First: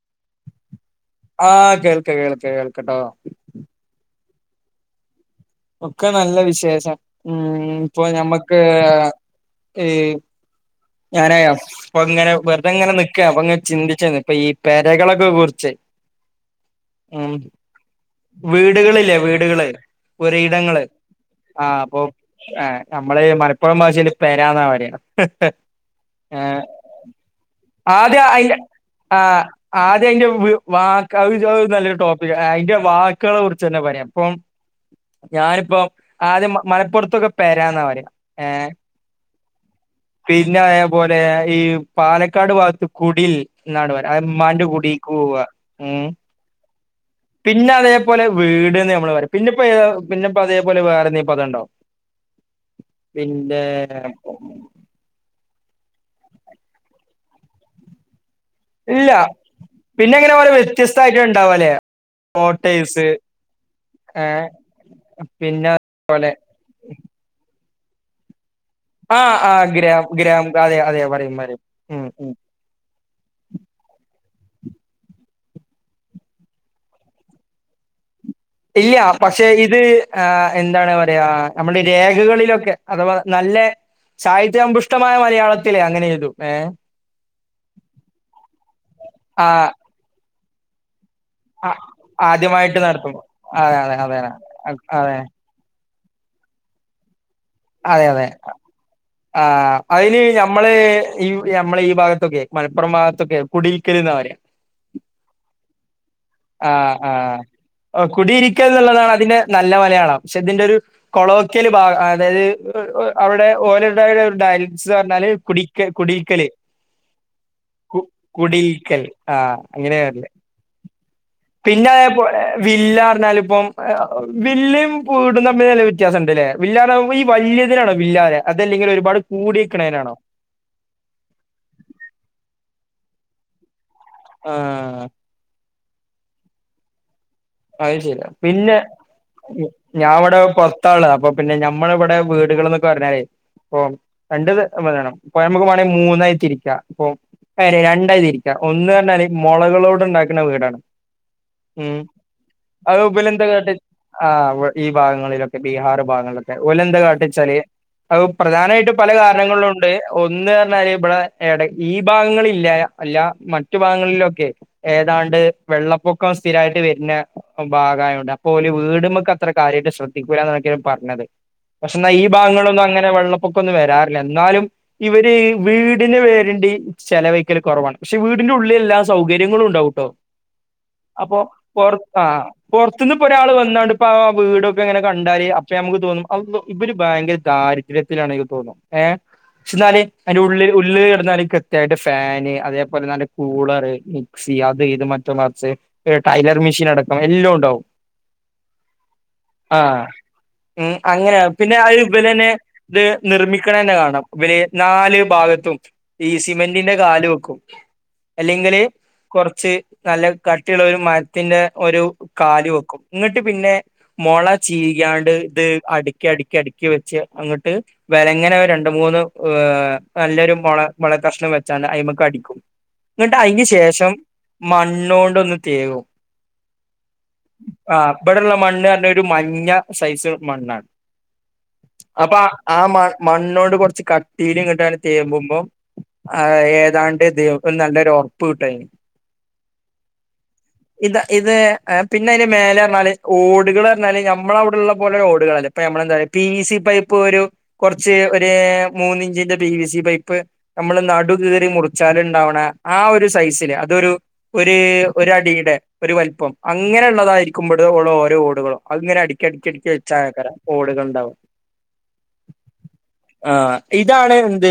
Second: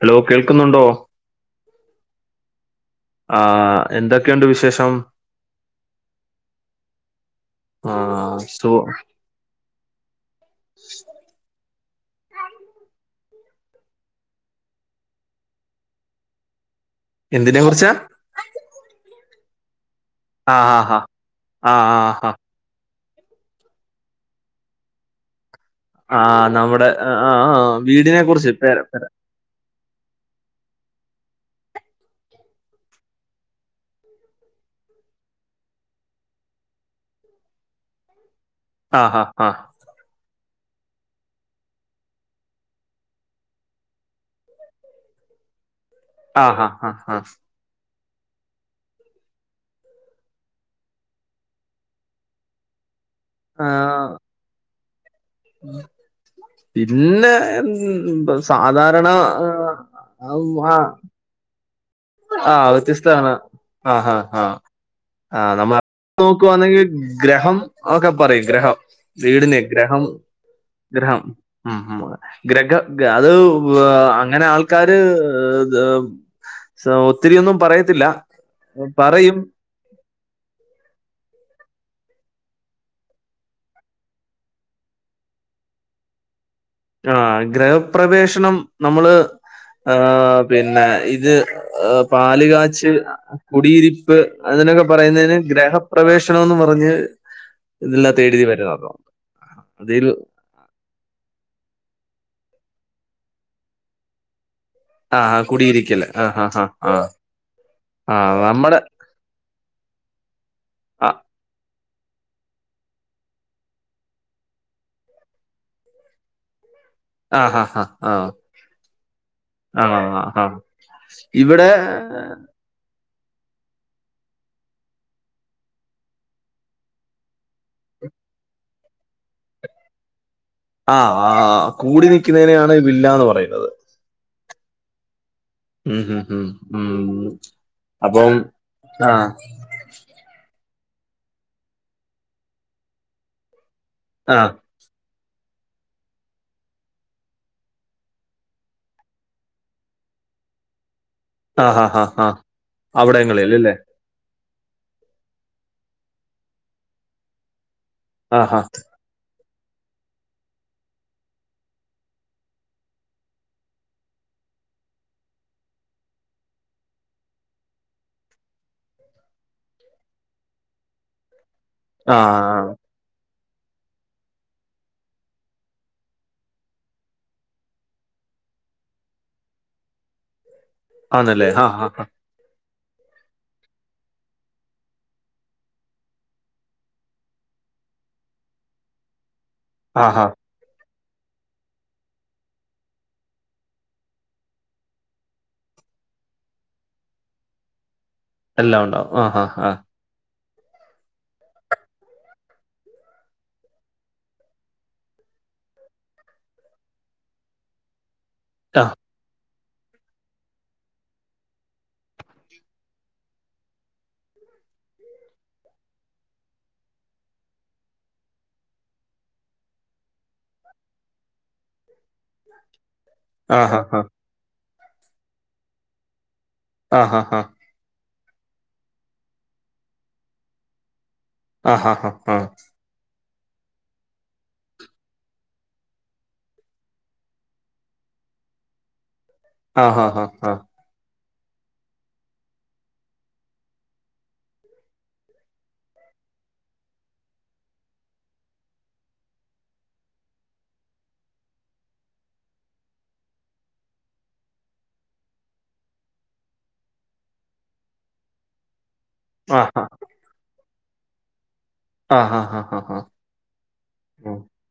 Hello കേൾക്കുന്നുണ്ടോ ആഹ് കേൾക്ക കേൾക്ക കേൾക്കട്ടോ ആഹ് എന്തൊക്കെയുണ്ട് വിശേഷം ഒക്കെ നല്ല വിശേഷം ഉം ആ ഇപ്പൊ ഞമ്മക്ക് സു ഈ ഞാൻ അയാഫ് ഇപ്പൊങ്ങനെ വെറുതെങ്ങനെ നിക്ക അപ്പൊങ്ങനെ ചിന്തിച്ച ഇപ്പൊ ഈ പെരകളൊക്കെ കുറിചേയ് എന്തിനെ കുറിച്ച വീടുകളില്ലേ വീടുകള് ആ പുരയിടങ്ങള് ഹാ ഹാ ആ ആഹ് ആ അപ്പൊ ഹാ ആ നമ്മള് മലപ്പുറം ഭാഷയിൽ പെരന്ന പറയാ ആഹ് ആഹ് ഏഹ് നമ്മുടെ ആഹ് ആഹ് ആഹ് വീടിനെ ആദ്യം കുറിച്ച് അയിന്റെ ആഹ് ആദ്യം അതിന്റെ വ നല്ലൊരു ടോപ്പി അതിന്റെ വാക്കുകളെ കുറിച്ച് തന്നെ പറയാം അപ്പം ഞാനിപ്പോ ആദ്യം മലപ്പുറത്തൊക്കെ പെരാന്നാ പറയാ ഏഹ് ആഹ് ആഹ് ആഹ് പിന്നെ അതേപോലെ ഈ പാലക്കാട് ഭാഗത്ത് കുടിൽ എന്നാണ് പറയാ അത് ഉമ്മാന്റെ കുടിക്ക് പോവുക ഉം ആഹ് ഹാ ആഹ് ആഹ് പിന്നെ അതേപോലെ വീട്ന്ന് നമ്മള് പറയും പിന്നെ ഇപ്പോ ഏതാ പിന്നെ അതേ പോലെ വേറെന്തേലും പറായാണ്ടോ പിന്നെ....... ആ, പിന്നെ എ സാധാരണ ഇല്ല ആഹ് ണ്ടാവല്ലേ ആഹ് വ്യത്യസ്ഥതാണ് ആഹ് ഏ ആഹ് ആഹ് പിന്നെ നമ്മൾ അതുപോലെ നോക്കുവാണെങ്കിൽ ഗ്രഹം ഒക്കെ പറയും ഗ്രഹം ആ ആ വീടിനെ ഗ്രഹം ഗ്രാം ഗ്രാം അതെ അതെ ഗ്രഹം പറയും പറയും ഉം ഉം ഗ്രഹ അത് ഏഹ് അങ്ങനെ ആൾക്കാര് സൗത്തിരി ഒന്നും പറയത്തില്ല ഇല്ല പറയും പക്ഷെ ഇ ഇത് ആഹ് എന്താണ് പറയാ നമ്മുടെ ഈ രേഖകളിലൊക്കെ അഥവാ നല്ല സാഹിത്യ അമ്പുഷ്ടമായ മലയാളത്തിലെ അങ്ങനെ എയ്തും ഏഹ് ആഹ് ഗ്രഹപ്രവേശനം നമ്മള് ആ ഏഹ് പിന്നെ ഇത് ആ പാൽ ആദ്യമായിട്ട് കാച്ച് നടത്തും അതെ അതെ അതെ കുടിയിരിപ്പ് അതിനൊക്കെ അതെ പറയുന്നതിന് ഗ്രഹ പ്രവേശനന്ന് പറഞ്ഞ് അതെ ഇതില്ലാത്ത അതെ എഴുതി വരുന്നത് ആഹ് അതിൽ അതിന് ന- മ്മള് ഈ നമ്മളെ ഈ ഭാഗത്തൊക്കെ മലപ്പുറം ഭാഗത്തൊക്കെ കുടിര്ക്കൽ ന്നാ പറയാ ആഹ് ആഹ് കുടിയിരിക്കല്ലേ ആഹ് ആഹ് ആ കുടിയിരിക്കുക നമ്മുടെ എന്നുള്ളതാണ് അതിന്റെ നല്ല മലയാളം പക്ഷെ ഇതിന്റെ ഒരു ആഹ് ലോക്കല് ഭാഗ അതായത് അവിടെ ഓല ഡയലസ് എന്ന് പറഞ്ഞാല് കുടിക്കല് കുടിക്കല് ആഹ് ആഹ് ആഹ് ആഹ്.. കുടിയിരിക്കൽ ആ അങ്ങനെയാ അത് ആഹ് ആഹ്.. ഇവിടെ പിന്നെ അതേപോലെ വില്ല പറഞ്ഞാൽ ഇപ്പം വില്ലും പ്പൊ വീടും തമ്മിൽ നല്ല വ്യത്യാസണ്ട്ല്ലേ വില്ലാന്ന് പറഞ്ഞ ഈ വല്യതിനാണോ വില്ലാന്ന് പറയാ അതല്ലെങ്കിൽ ഒരുപാട് കൂടിനിക്കണതിനാണോ ആഹ് ആഹ് കൂടി നിക്കുന്നതിനെയാണ് വില്ലന്ന് പറയുന്നത് ആഹ് ഉം ഹ്മ്മ് ഹ്മ്മ് ഉം.... അത് ശെരിയാ അപ്പം പിന്നെ ആഹ് ഉം ഞാ ഇവിടെ പുറത്താള്ളെ അപ്പൊ പിന്നെ ഞമ്മളെ ഇവിടെ വീടുകൾ എന്നൊക്കെ പറഞ്ഞാലേ അപ്പൊ ആഹ് രണ്ടത്. വേണം പ്പൊ ഞമ്മക്ക് വേണെ മൂന്നായിതിരിക്ക ഇപ്പൊ അയിനെ രണ്ടായിതിരിക്ക ഒന്ന് പറഞ്ഞാല് മുളകളോട് ഉണ്ടാക്കുന്ന വീടാണ്. ആഹ് ഉം ആഹ് ആഹ് അത് ബെല്ന്താ അവിടങ്ങളിൽ അല്ലേ കാട്ടി ആഹ് ഈ ഭാഗങ്ങളിലൊക്കെ ബീഹാർ ഭാഗങ്ങളിലൊക്കെ ഓലന്ത കാട്ടിച്ചാല് അഹ് ആഹ് പ്രധാനായിട്ടും പല കാരണങ്ങളുണ്ട് ഒന്ന് പറഞ്ഞാല് ഇവിടെ ടെ ഈ ഭാഗങ്ങള് ഇല്ല അല്ല മ റ്റു ഭാഗങ്ങളിലൊക്കെ ഏതാണ്ട് വെള്ളപ്പൊക്കം സ്ഥിരായിട്ട് വര പിന്നെ ഭാഗായോണ്ട് അപ്പൊ ഓല് വീട്മ്മക്ക് അത്ര കാര്യായിട്ട് ശ്രദ്ധിക്കൂല്ല എന്നക്കേണ് പറഞ്ഞത്. പക്ഷെ എന്നാ ആഹ് ഈ ആഹ് ഭാഗങ്ങളൊന്നും അങ്ങനെ വെള്ളപ്പൊക്കൊന്നും വരാറില്ല എന്നാലും ഇവര് ഈവീടിന് വരണ്ടി ചെലവയിക്കല് കൊറവാണ് പക്ഷെ വീടിന്റെ ഉള്ളില് എല്ലാ സൗകര്യങ്ങളും ഉണ്ടാവുട്ടോ. ആന്നല്ലേ ആഹ് ആഹ് ആ ആഹ് പൊറത്ത്ന്ന് ഇപ്പോ ഒരാൾ വന്നാണ്ട് ഇപ്പൊ ആ വീടൊക്കെ ഇങ്ങനെ കണ്ടാല് അപ്പ നമുക്ക് തോന്നും അള്ളൊ ഇവര് ഭയങ്കര ദാരി ദ്രത്തിലാണെക്ക് തോന്നും ഏ പക്ഷെ എന്നാല് ആഹ് ആഹ് അയിന്റെ ഉള്ളിൽ, ഉള്ളില് കെടന്നാലായിക്ക കൃത്യായിട്ട് ഫാന് അതേപോലെന്നെഔ കൂളറ്, മിക്സി അത് ഇത് മറ്റും മറിച്ച് ടൈല മെഷീൻ അടക്കം എല്ലാം ഉണ്ടാവും. എല്ലാം ഉണ്ടാവും ആഹ്ആഹ് ആ ആഹ് ഉം അങ്ങനെ പിന്നെ [unintelligible] ഇവരന്നെ ഇത് നിർമ്മിക്കണം തന്നെ കാണണംഇവര് നാല് ഭാഗത്തും. ഈ സിമെന്റിന്റെ കാല് വെക്കും. അല്ലെങ്കില് കൊറച്ച് നല്ല കട്ടിയുള്ള ഒരു മര ത്തിന്റെ ഒരു കാല് വെക്കും ഇങ്ങ്ട്ട് പിന്നെ മൊള ചീകീയാണ്ട് ഇത് അടുക്കി, അടുക്കി, അടുക്കി വെച്ച് അങ്ങ്ട്ട് വെലങ്ങനെ ഒര് രണ്ട് മൂന്ന് നല്ലൊരു മൊള മൊള കഷ്ണം വെച്ചാ അയ്മക്ക് അടിക്കും. [inaudible] ഇങ്ങ്ട്ട് അയിന്റെ ആഹ് ശേഷം മണ്ണോണ്ടൊന്ന് തേകും. ആ ഹാ ഹാ ഹാ ആഹ് ഇവിടെള്ള മണ്ണ്റഞ്ഞ ഒരു മഞ്ഞ സൈസ് മണ്ണാണ്. ആഹ് ആഹ് അപ്പൊ ആ മ മണ്ണോട് കൊറച്ച് കട്ടീല് ങ്ങ്ട്ട് തേമ്പുമ്പം. ആ ഏതാണ്ട് ഇത് നല്ലരു ഒറപ്പ് കിട്ടുംഅയിന് ആഹ് ഹാ ഹാ ആഹ് ഇത്, ഇത് പിന്നെ അയിന്റെ മേലെ പറഞ്ഞാല് ഓടുകള്റഞ്ഞാല് ഞമ്മളെ അവിടെള്ള പോലെ ഓടുകള്ല്ല. ഇപ്പൊ ഞമ്മള് എന്താ പറയാ പി വി സി പൈപ്പ് ഒരു കൊറച്ച് ഒര് മൂന്ന് ഇഞ്ചിന്റെ പി വി സി പൈപ്പ് നമ്മള് നടു കീറി മുറിച്ചാല് ഇണ്ടാവ്ണ ആ ഒരു സൈസില് അതൊരു ഒര് ഒരു അടീടെ ഒരു വലിപ്പം അങ്ങനെയുള്ളതായിരിക്കുമ്പള് ഉള്ള ഓരോ ഓടുകളോ അങ്ങനെ ആഹ് അടക്കടക്കടക്കി വെച്ചാക്കരാം ഓടുകുണ്ടാവും ആഹ് ആഹ് ആഹ് ആഹ് ആഹ് ആഹ് ആഹ് ആഹ് ഇതാണ് എന്ത്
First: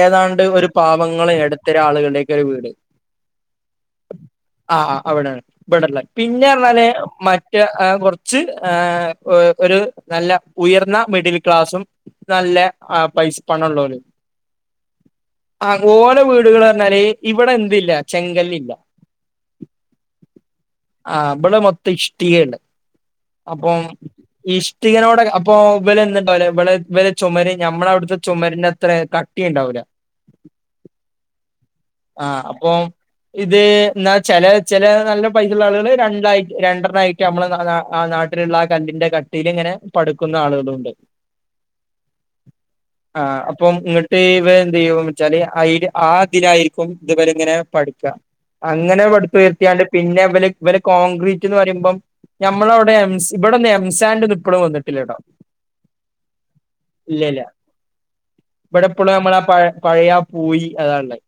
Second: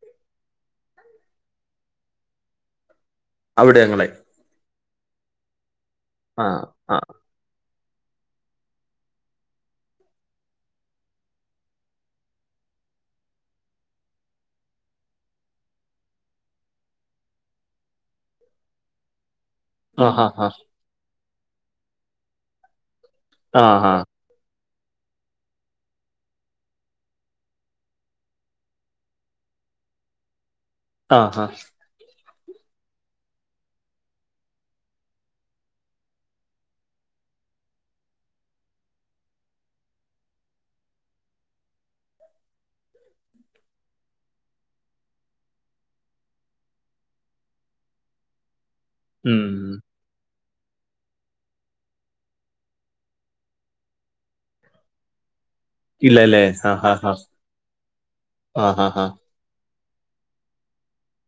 ഏതാണ്ട് ഒരു പാവങ്ങളെ എടത്തര ആളുകളുടെക്കെ ഒരു വീട്. അവിടെ ഞങ്ങളെ ആഹ് അവ്ടെ ഇബടല്ലെ പിന്നെ ആഹ് പറഞ്ഞാല് ആഹ് മ റ്റ കൊറച്ച് ഏ ഒരു നല്ല ഉയർന്ന മിഡിൽ ക്ലാസ്സും നല്ല ആ പൈസ പണള്ളോലും ആ ഓല വീടുകൾ പറഞ്ഞാല് ഇവിടെ എന്തില്ല ചെങ്കല്ല് ഇല്ല ആഹ് ആഹ് ആ ഇബടെ മൊത്തം ഇഷ്ടികേണ്ട് ആഹ് അപ്പം ആഹ് ഇഷ്ടികനോട് അപ്പോ ഇവല് എ ന്തുണ്ടാവുല ഇവള് ഇവരെ ചുമരി നമ്മളെ അവിടുത്തെ ചുമരിന്റെ അത്ര ക ട്ടി ഇണ്ടാവുല്ല ആഹ് ആഹ് ആ അപ്പൊ ഇത് ഇന്നാ ചെല ചെല നല്ല പൈസ ഉള്ള ആളുകള് രണ്ടായിട്ട് രണ്ടർണ്ണ ആയിട്ട് നമ്മളെ ആ നാട്ടിലുള്ള ആ കല്ലിന്റെ കട്ടീല് ഇങ്ങനെ പട്ക്കുന്ന ആളുകളുണ്ട്. ആ അപ്പം ഇങ്ങട്ട് ഇവ എന്ത് ചെയ്യും വെച്ചാല് ആതിലായിരിക്കും ഇതുവരെ ഇങ്ങനെ പട് ക്ക അങ്ങനെ ഉം പട്ത്തുയർത്തിയാണ്ട് പിന്നെ ഇവല് ഇവര് കോൺക്രീറ്റ് എന്ന് പറയുമ്പം. നമ്മള അവടെ എംസ് എംസാന്റ് ഇവിടെന്നും എംസാൻഡ്ന്നും ഇപ്പോഴും വന്നിട്ടില്ലേടോ. ഇല്ലല്ലേ ആഹ് ആഹ് ഇല്ലല്ല ആഹ് ഇവിടെ ആഹ് ആഹ് ഇപ്പളും നമ്മള പഴയാ പഴയ പോയി അതാല്ലേ.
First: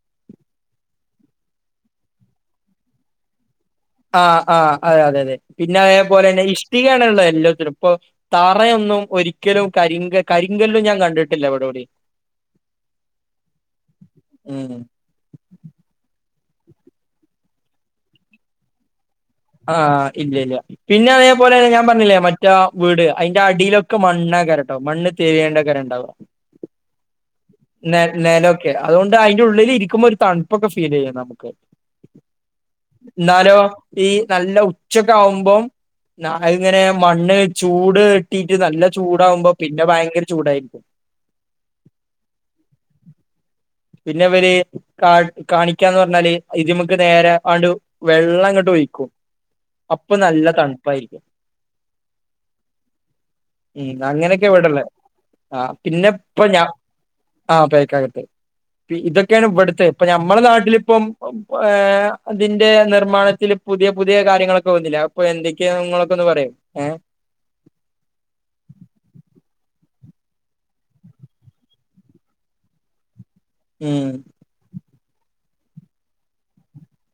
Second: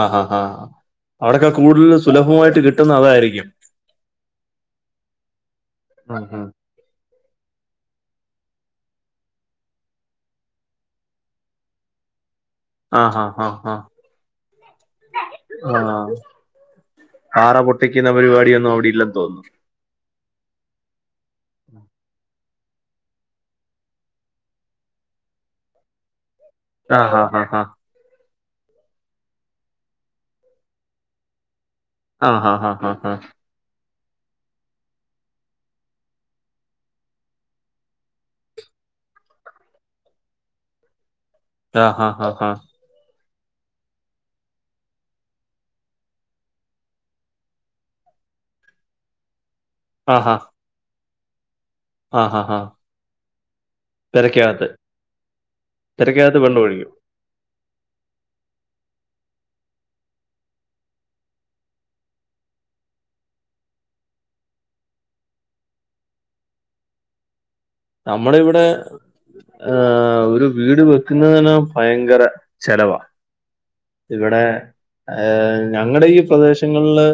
ആഹ്‌ ഹാ ആ അവിടൊക്കെ കൂടുതൽ സുലഭമായിട്ട് കിട്ടുന്നത് അതായിരിക്കും. ആഹ് ആഹ് അതെ അതെ അതെ പിന്നെ അതേപോലെ ആഹ് തന്നെ ഇഷ്ടികണുള്ളത് എല്ലാത്തിനും ഇപ്പൊ തറയൊന്നും ഒരിക്കലും കരിങ്ക കരിങ്കല്ലും ഞാൻ കണ്ടിട്ടില്ല ഇവിട എവിടിം ആഹ്‌ ഹാ ആഹ് ഹ. ഉം ആഹ്‌ പാറ പൊട്ടിക്കുന്ന പരിപാടിയൊന്നും അവിടെയില്ലെന്ന് തോന്നുന്നു. ആഹ് ഇല്ല ഇല്ല പിന്നെ അതേപലെന്നെ ഞാൻ പറഞ്ഞില്ലേ മ മറ്റ വീട് അയിന്റെ അടിയിലൊക്കെ മണ്ണാകാരം കേട്ടോ മണ്ണ് തേവിയേണ്ടകാരം ഇണ്ടാവ. ആഹ്‌ ഹാ ഹ ആാ. നെ നെലൊക്കെ അതുകൊണ്ട് അതിന്റെ ഉള്ളിൽ ഇരിക്കുമ്പോ ഒരു തണുപ്പൊക്കെ ഫീൽ ചെയ്യാം നമുക്ക്. എന്നാലോ ഈ നല്ല ഉച്ചക്കെ ആവുമ്പോം. ന ഇങ്ങനെ മണ്ണ് ചൂട് ഇട്ടിട്ട് നല്ല ചൂടാവുമ്പോ പിന്നെ ഭയങ്കര ചൂടായിരിക്കും. ആഹ്‌ ഹാ ഹാ ഹാ. പിന്നെവര് കാ കാണിക്കാന്ന് പറഞ്ഞാല് ഇതിമക്ക് നേരെ അണ്ട് വെള്ളം അങ്ങോട്ട് ഒഴിക്കും. അപ്പൊ നല്ല തണുപ്പായിരിക്കും. ആഹ്‌ ഹാ ആഹ്‌. ഉം അങ്ങനെയൊക്കെ ഇ വിടല്ലേ ആ തിരക്കകത്ത് പിന്നെപ്പ വെള്ളം ഞാൻ ഒഴിക്കും ആ പക്ക് ആകത്ത്. ഇതൊക്കെയാണ് ഇവിടുത്തെ ഇപ്പ നഞമ്മളുടെ നാട്ടിലിപ്പം ഇതിന്റെ നിർമ്മാണത്തിൽ. പുതിയ പുതിയ കാര്യങ്ങളൊക്കെ വന്നിലെ അപ്പൊ എന്തൊക്കെയാണ് നിങ്ങളൊക്ക ഒന്ന് പറയും ഏ നമ്മള ഇവിടെ. ആഹ്‌ ഒരു വീട് വെക്കുന്നനെ ഭയങ്കര ചെലവാ. ഉം ഇവിടെ ഏഹ് ഞങ്ങളുടെ ഈ പ്രദേശങ്ങളില്.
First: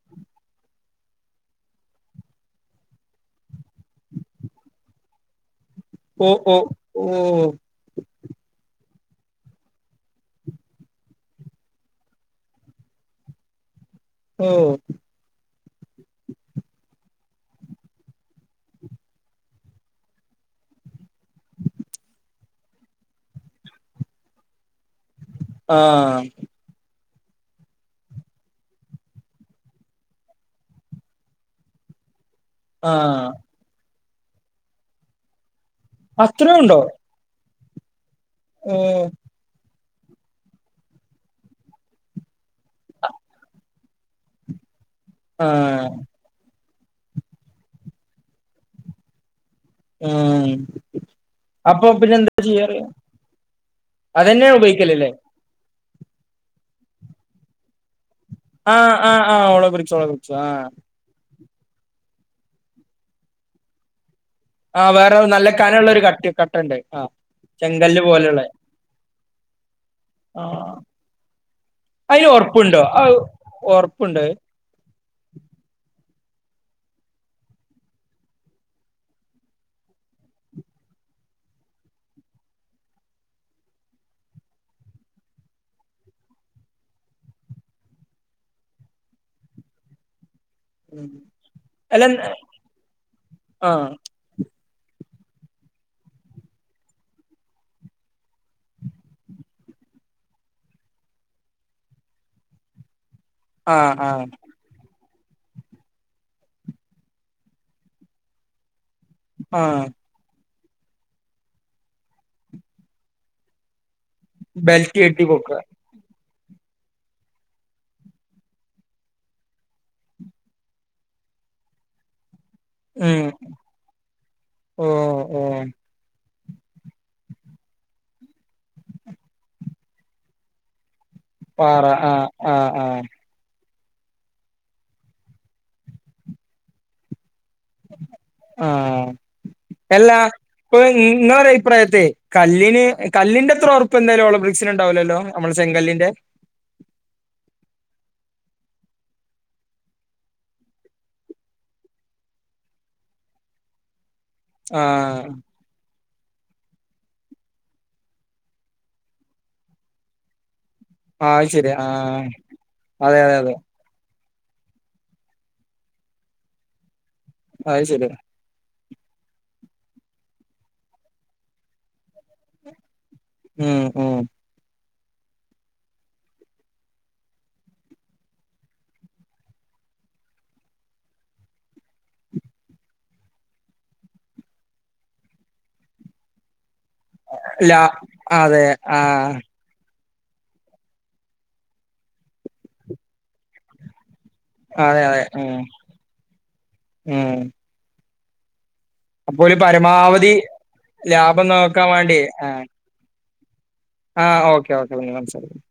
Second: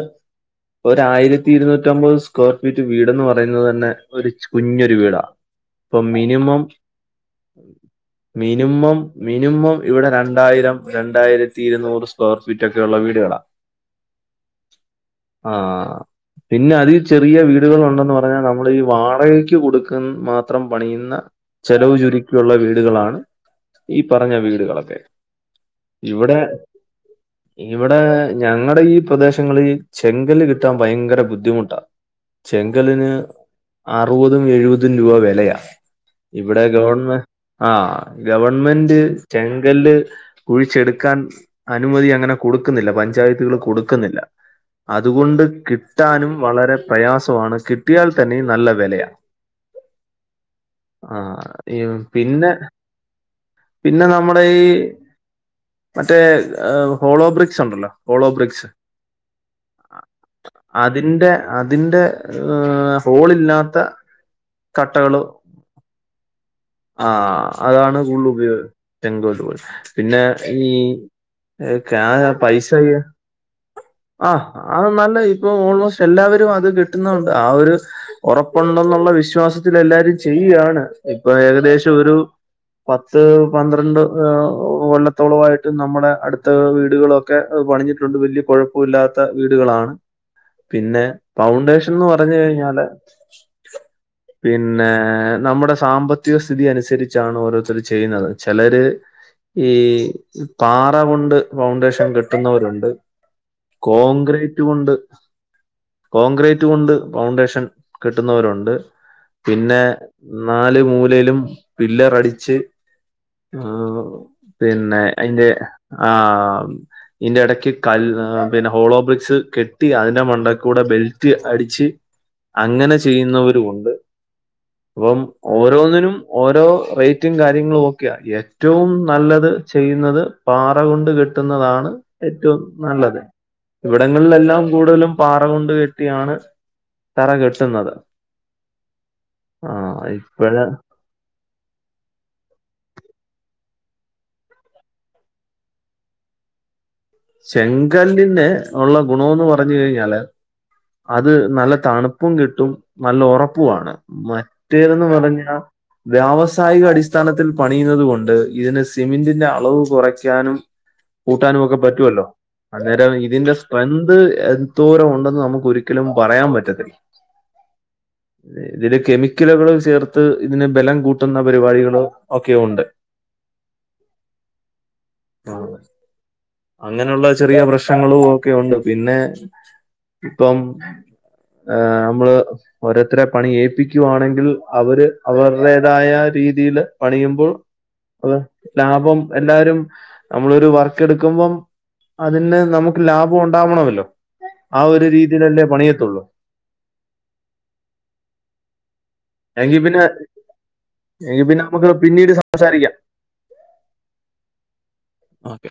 ഒരായിരത്തി ഇരുന്നൂറ്റി ഒമ്പത് സ്ക്വയർ ഫീറ്റ് വീട്ന്ന് പറയുന്നത് തന്നെ ഒരു കുഞ്ഞൊരു വീടാണ്. ഇപ്പൊ ഓ ഓ മിനിമം ഓ മിനിമം മിനിമം ഇവിടെ രണ്ടായിരം രണ്ടായിരത്തി ത്തി ഇരുന്നൂറ് സ്ക്വയർ ഫീറ്റ് ഒക്കെയുള്ള വീടുകളാ ഓഹ്‌ ആഹ്‌ പിന്നെ അതിൽ ചെറിയ വീടുകൾ പിന്നെ അതി ചെറിയ വീടുകളുണ്ടെന്ന് പറഞ്ഞാ നമ്മളി വാടകക്ക് കൊടുക്കുന്ന മാത്രം പണിയുന്ന ചെലവു ചുരുക്കിയുള്ള വീടുകളാണ് ഈ പറയുന്ന വീടുകളൊക്കെ. ആ ഇവടെ ഇവടെ ഞങ്ങള്ടെ ഈ പ്രദേശങ്ങള് ഈ ചെങ്കല്ല് കിട്ടാൻ ഭയങ്കര ബുദ്ധിമുട്ടാ ആ ചെങ്കല്ലിന് അറുവതും എഴുപതും രൂപാ വെലയാ അത്രേ ഇവടെ ഉണ്ടോ ഗവൺമെ ആഹ് ഓ ഗവൺമെന്റ് ചെങ്കല്ല് കുഴിച്ചെട്ക്കാൻ അനുമതി അങ്ങനെ കൊടുക്കുന്നില്ല പഞ്ചായത്തുക്കള് കൊടുക്ക്ന്നില്ല അതുകൊണ്ട് ആ കിട്ടാനും വളരെ പ്രയാസവാണ് കിട്ടിയാൽ തന്നെ നല്ല വെലയാ ഉം ആഹ്‌ ഈ അപ്പൊ എന്താ പിന്നെ ചെയ്യാറ് പിന്നെ നമ്മടെ അതന്നെയാ ഈ ഉപയോഗിക്കലല്ലേ മറ്റേ ഏഹ് ഹോളോ ബ്രിക്സുണ്ടല്ലോ ആഹ് ആഹ് ആഹ് ഹോളോബ്രിക്സ് ഹോളോബ്രിക്സ് ആഹ് തിന്റെ അതിന്റെ ഏഹ് ഹോളില്ലാത്ത ആ വേറെ കട്ടകളു നല്ല കനള്ള ഒരു കട്ടി കട്ടണ്ട് ആ ആഹ് അതാണ് ചെങ്കല്ല് കൂടുതല് പോലെയുള്ള ഉപയോ [unintelligible] പിന്നെ ആ ഈ അയിന് ഏഹ് [unintelligible] പൈസ ഒറപ്പുണ്ടോ അത് [unintelligible] ഒറപ്പുണ്ട് ആഹ് ആഹ് നല്ലെ ഇപ്പൊ ഓൾമോസ്റ്റ് എല്ലാവരും അത് കിട്ട്ന്നോണ്ട് ആ ഒരു ഒറപ്പുണ്ടെന്നുള്ള വിശ്വാസത്തില് എല്ലാരും ചെയ്യ്യാണ് ഇപ്പൊ ഏകദേശം ഒരു പത്ത് പന്ത്രണ്ട് ഏഹ് ഓഹ് കൊല്ലത്തോളവായി റ്റും നമ്മടെ അട്ത്ത വീടുകളൊക്കെ പണിഞ്ഞിട്ടുണ്ട് വല്ല്യ കൊഴപ്പ ഇല്ലാത്ത വീടുകളാണ് പിന്നെ പൗണ്ടേഷൻന്ന് അല്ല പറഞ്ഞ് കഴിഞ്ഞാല് ആ പിന്നെ നമ്മടെ സാമ്പത്തിക സ്ഥിതി അന്സരിച്ചാണ് ഓരോരുത്തര് ചെയ്യുന്നത് ചെലര് ഈ ഉം പാറ കൊണ്ട് ഫൗണ്ടേഷൻ കെട്ടുന്നവരുണ്ട് ആ ആ കോൺക്രീ റ്റ് കൊണ്ട് കോൺക്രീറ്റ് കൊണ്ട് പൗണ്ടേഷൻ കെട്ട്ന്നവരുണ്ട് ആ പിന്നെ നാല് മൂലയിലും ഫില്ലറടിച്ച് ആഹ് ബെൽറ്റ് പിന്നെ കെ അയിന്റെ ആഹ് ഇയിന്റെ എടയ്ക്ക് കല് ആഹ് പിന്നെ ഹോളോ ബ്രിക്സ് കെട്ടി അയിന്റെ മണ്ടക്കൂടെ ബെൽറ്റ് അടിച്ച് അങ്ങനെ ഉം ചെയ്യുന്നവരും ഉണ്ട് ഓ അപ്പം ഓ ഓരോന്നിനും ഓരോ റേറ്റും കാര്യങ്ങളും ഒക്കെയാ ഏറ്റവും നല്ലത് ചെയ്യ്ന്നത് പാറ കൊണ്ട് കെ പാറ കെട്ടുന്നതാണ് ആ ആ ഏറ്റവും ആ നല്ലത് ഇവട്ങ്ങള്ലെല്ലാം കൂടുതലും പാറ കൊണ്ട് കെട്ടിയാണ് തറ കെ ട്ടുന്നത് ആ ആഹ് ഇപ്പെഴാ ഉം ഇങ്ങളെ ഒരു അഭിപ്രായത്തെ കല്ലിന് കല്ലിന്റെത്ര ഒറപ്പെന്തായാലും ഹോളോ ബ്രിക്സിന് ഇണ്ടാവുല്ലല്ലോ നമ്മളെ ചെങ്കല്ലിന്റെ ചെങ്കല്ലിന്റെ ഉള്ള ഗുണോന്ന് പറഞ്ഞ് കഴിഞ്ഞാല് അത് നല്ല തണുപ്പും കിട്ടും നല്ല ഒറപ്പുവാണ് ആ മറ്റേതന്ന് പറഞ്ഞയിഞ്ഞാ വ്യാവസായിക അടിസ്ഥാനത്തിൽ പണിയുന്നത് കൊണ്ട് ഇതിന് സിമെന്റിന്റെ അളവ് കൊറയ്ക്കാനും ആ അത് കൂട്ടാനു ശരിയാ ഒക്കെ ആ പറ്റുവല്ലോ അന്നേരം അതെ അതെ ഇതിന്റെ അതെ സ് [unintelligible] എന്തോരം ഉണ്ടെന്ന് നമ്മക്ക് ഒരിക്കലും പറയാൻ പറ്റത്തില്ല അഹ് ശരിയാണ് ഇതില് കെമിക്കല്ക്കള് ചേർത്ത് ഇതിന് ബലം കൂട്ടുന്ന പരിവാടികള് ഒക്കെയുണ്ട് ഉം ഉം [unintelligible] അങ്ങനെയുള്ള ചെറിയ പ്രശ്നങ്ങളും ഒക്കെയുണ്ട് പിന്നെ ഇപ്പം ആഹ് മ്മള് ഓരോത്തരെ പണി ഏപ്പിക്കുവാണെങ്കിൽ അവര് അവരുടേതായ രീതിയില് പണിയുമ്പോ ല്ല അത് അതെ ലാഭം ആഹ് എല്ലാരും നമ്മളൊരു വർക്ക് എടു ക്കുമ്പം അതിന് നമുക്ക് ലാഭം ഒണ്ടാവണൊല്ലോ ആ അതെ ഒരു അതെ ഉം രീതിയിലല്ലേ പണിയത്തോള്ളൂ ഉം അപ്പോല് എങ്കിൽ പിന്നെ പരമാവധി എങ്കിൽ ലാഭം പിന്നെ നോക്കാൻ നമുക്ക് വേണ്ടിയെ പിന്നീട് ആഹ് സംസാരിക്കാം ആഹ് ഓക്കെ ഓക്കെ പിന്നെ ഓക്കെ [unintelligible]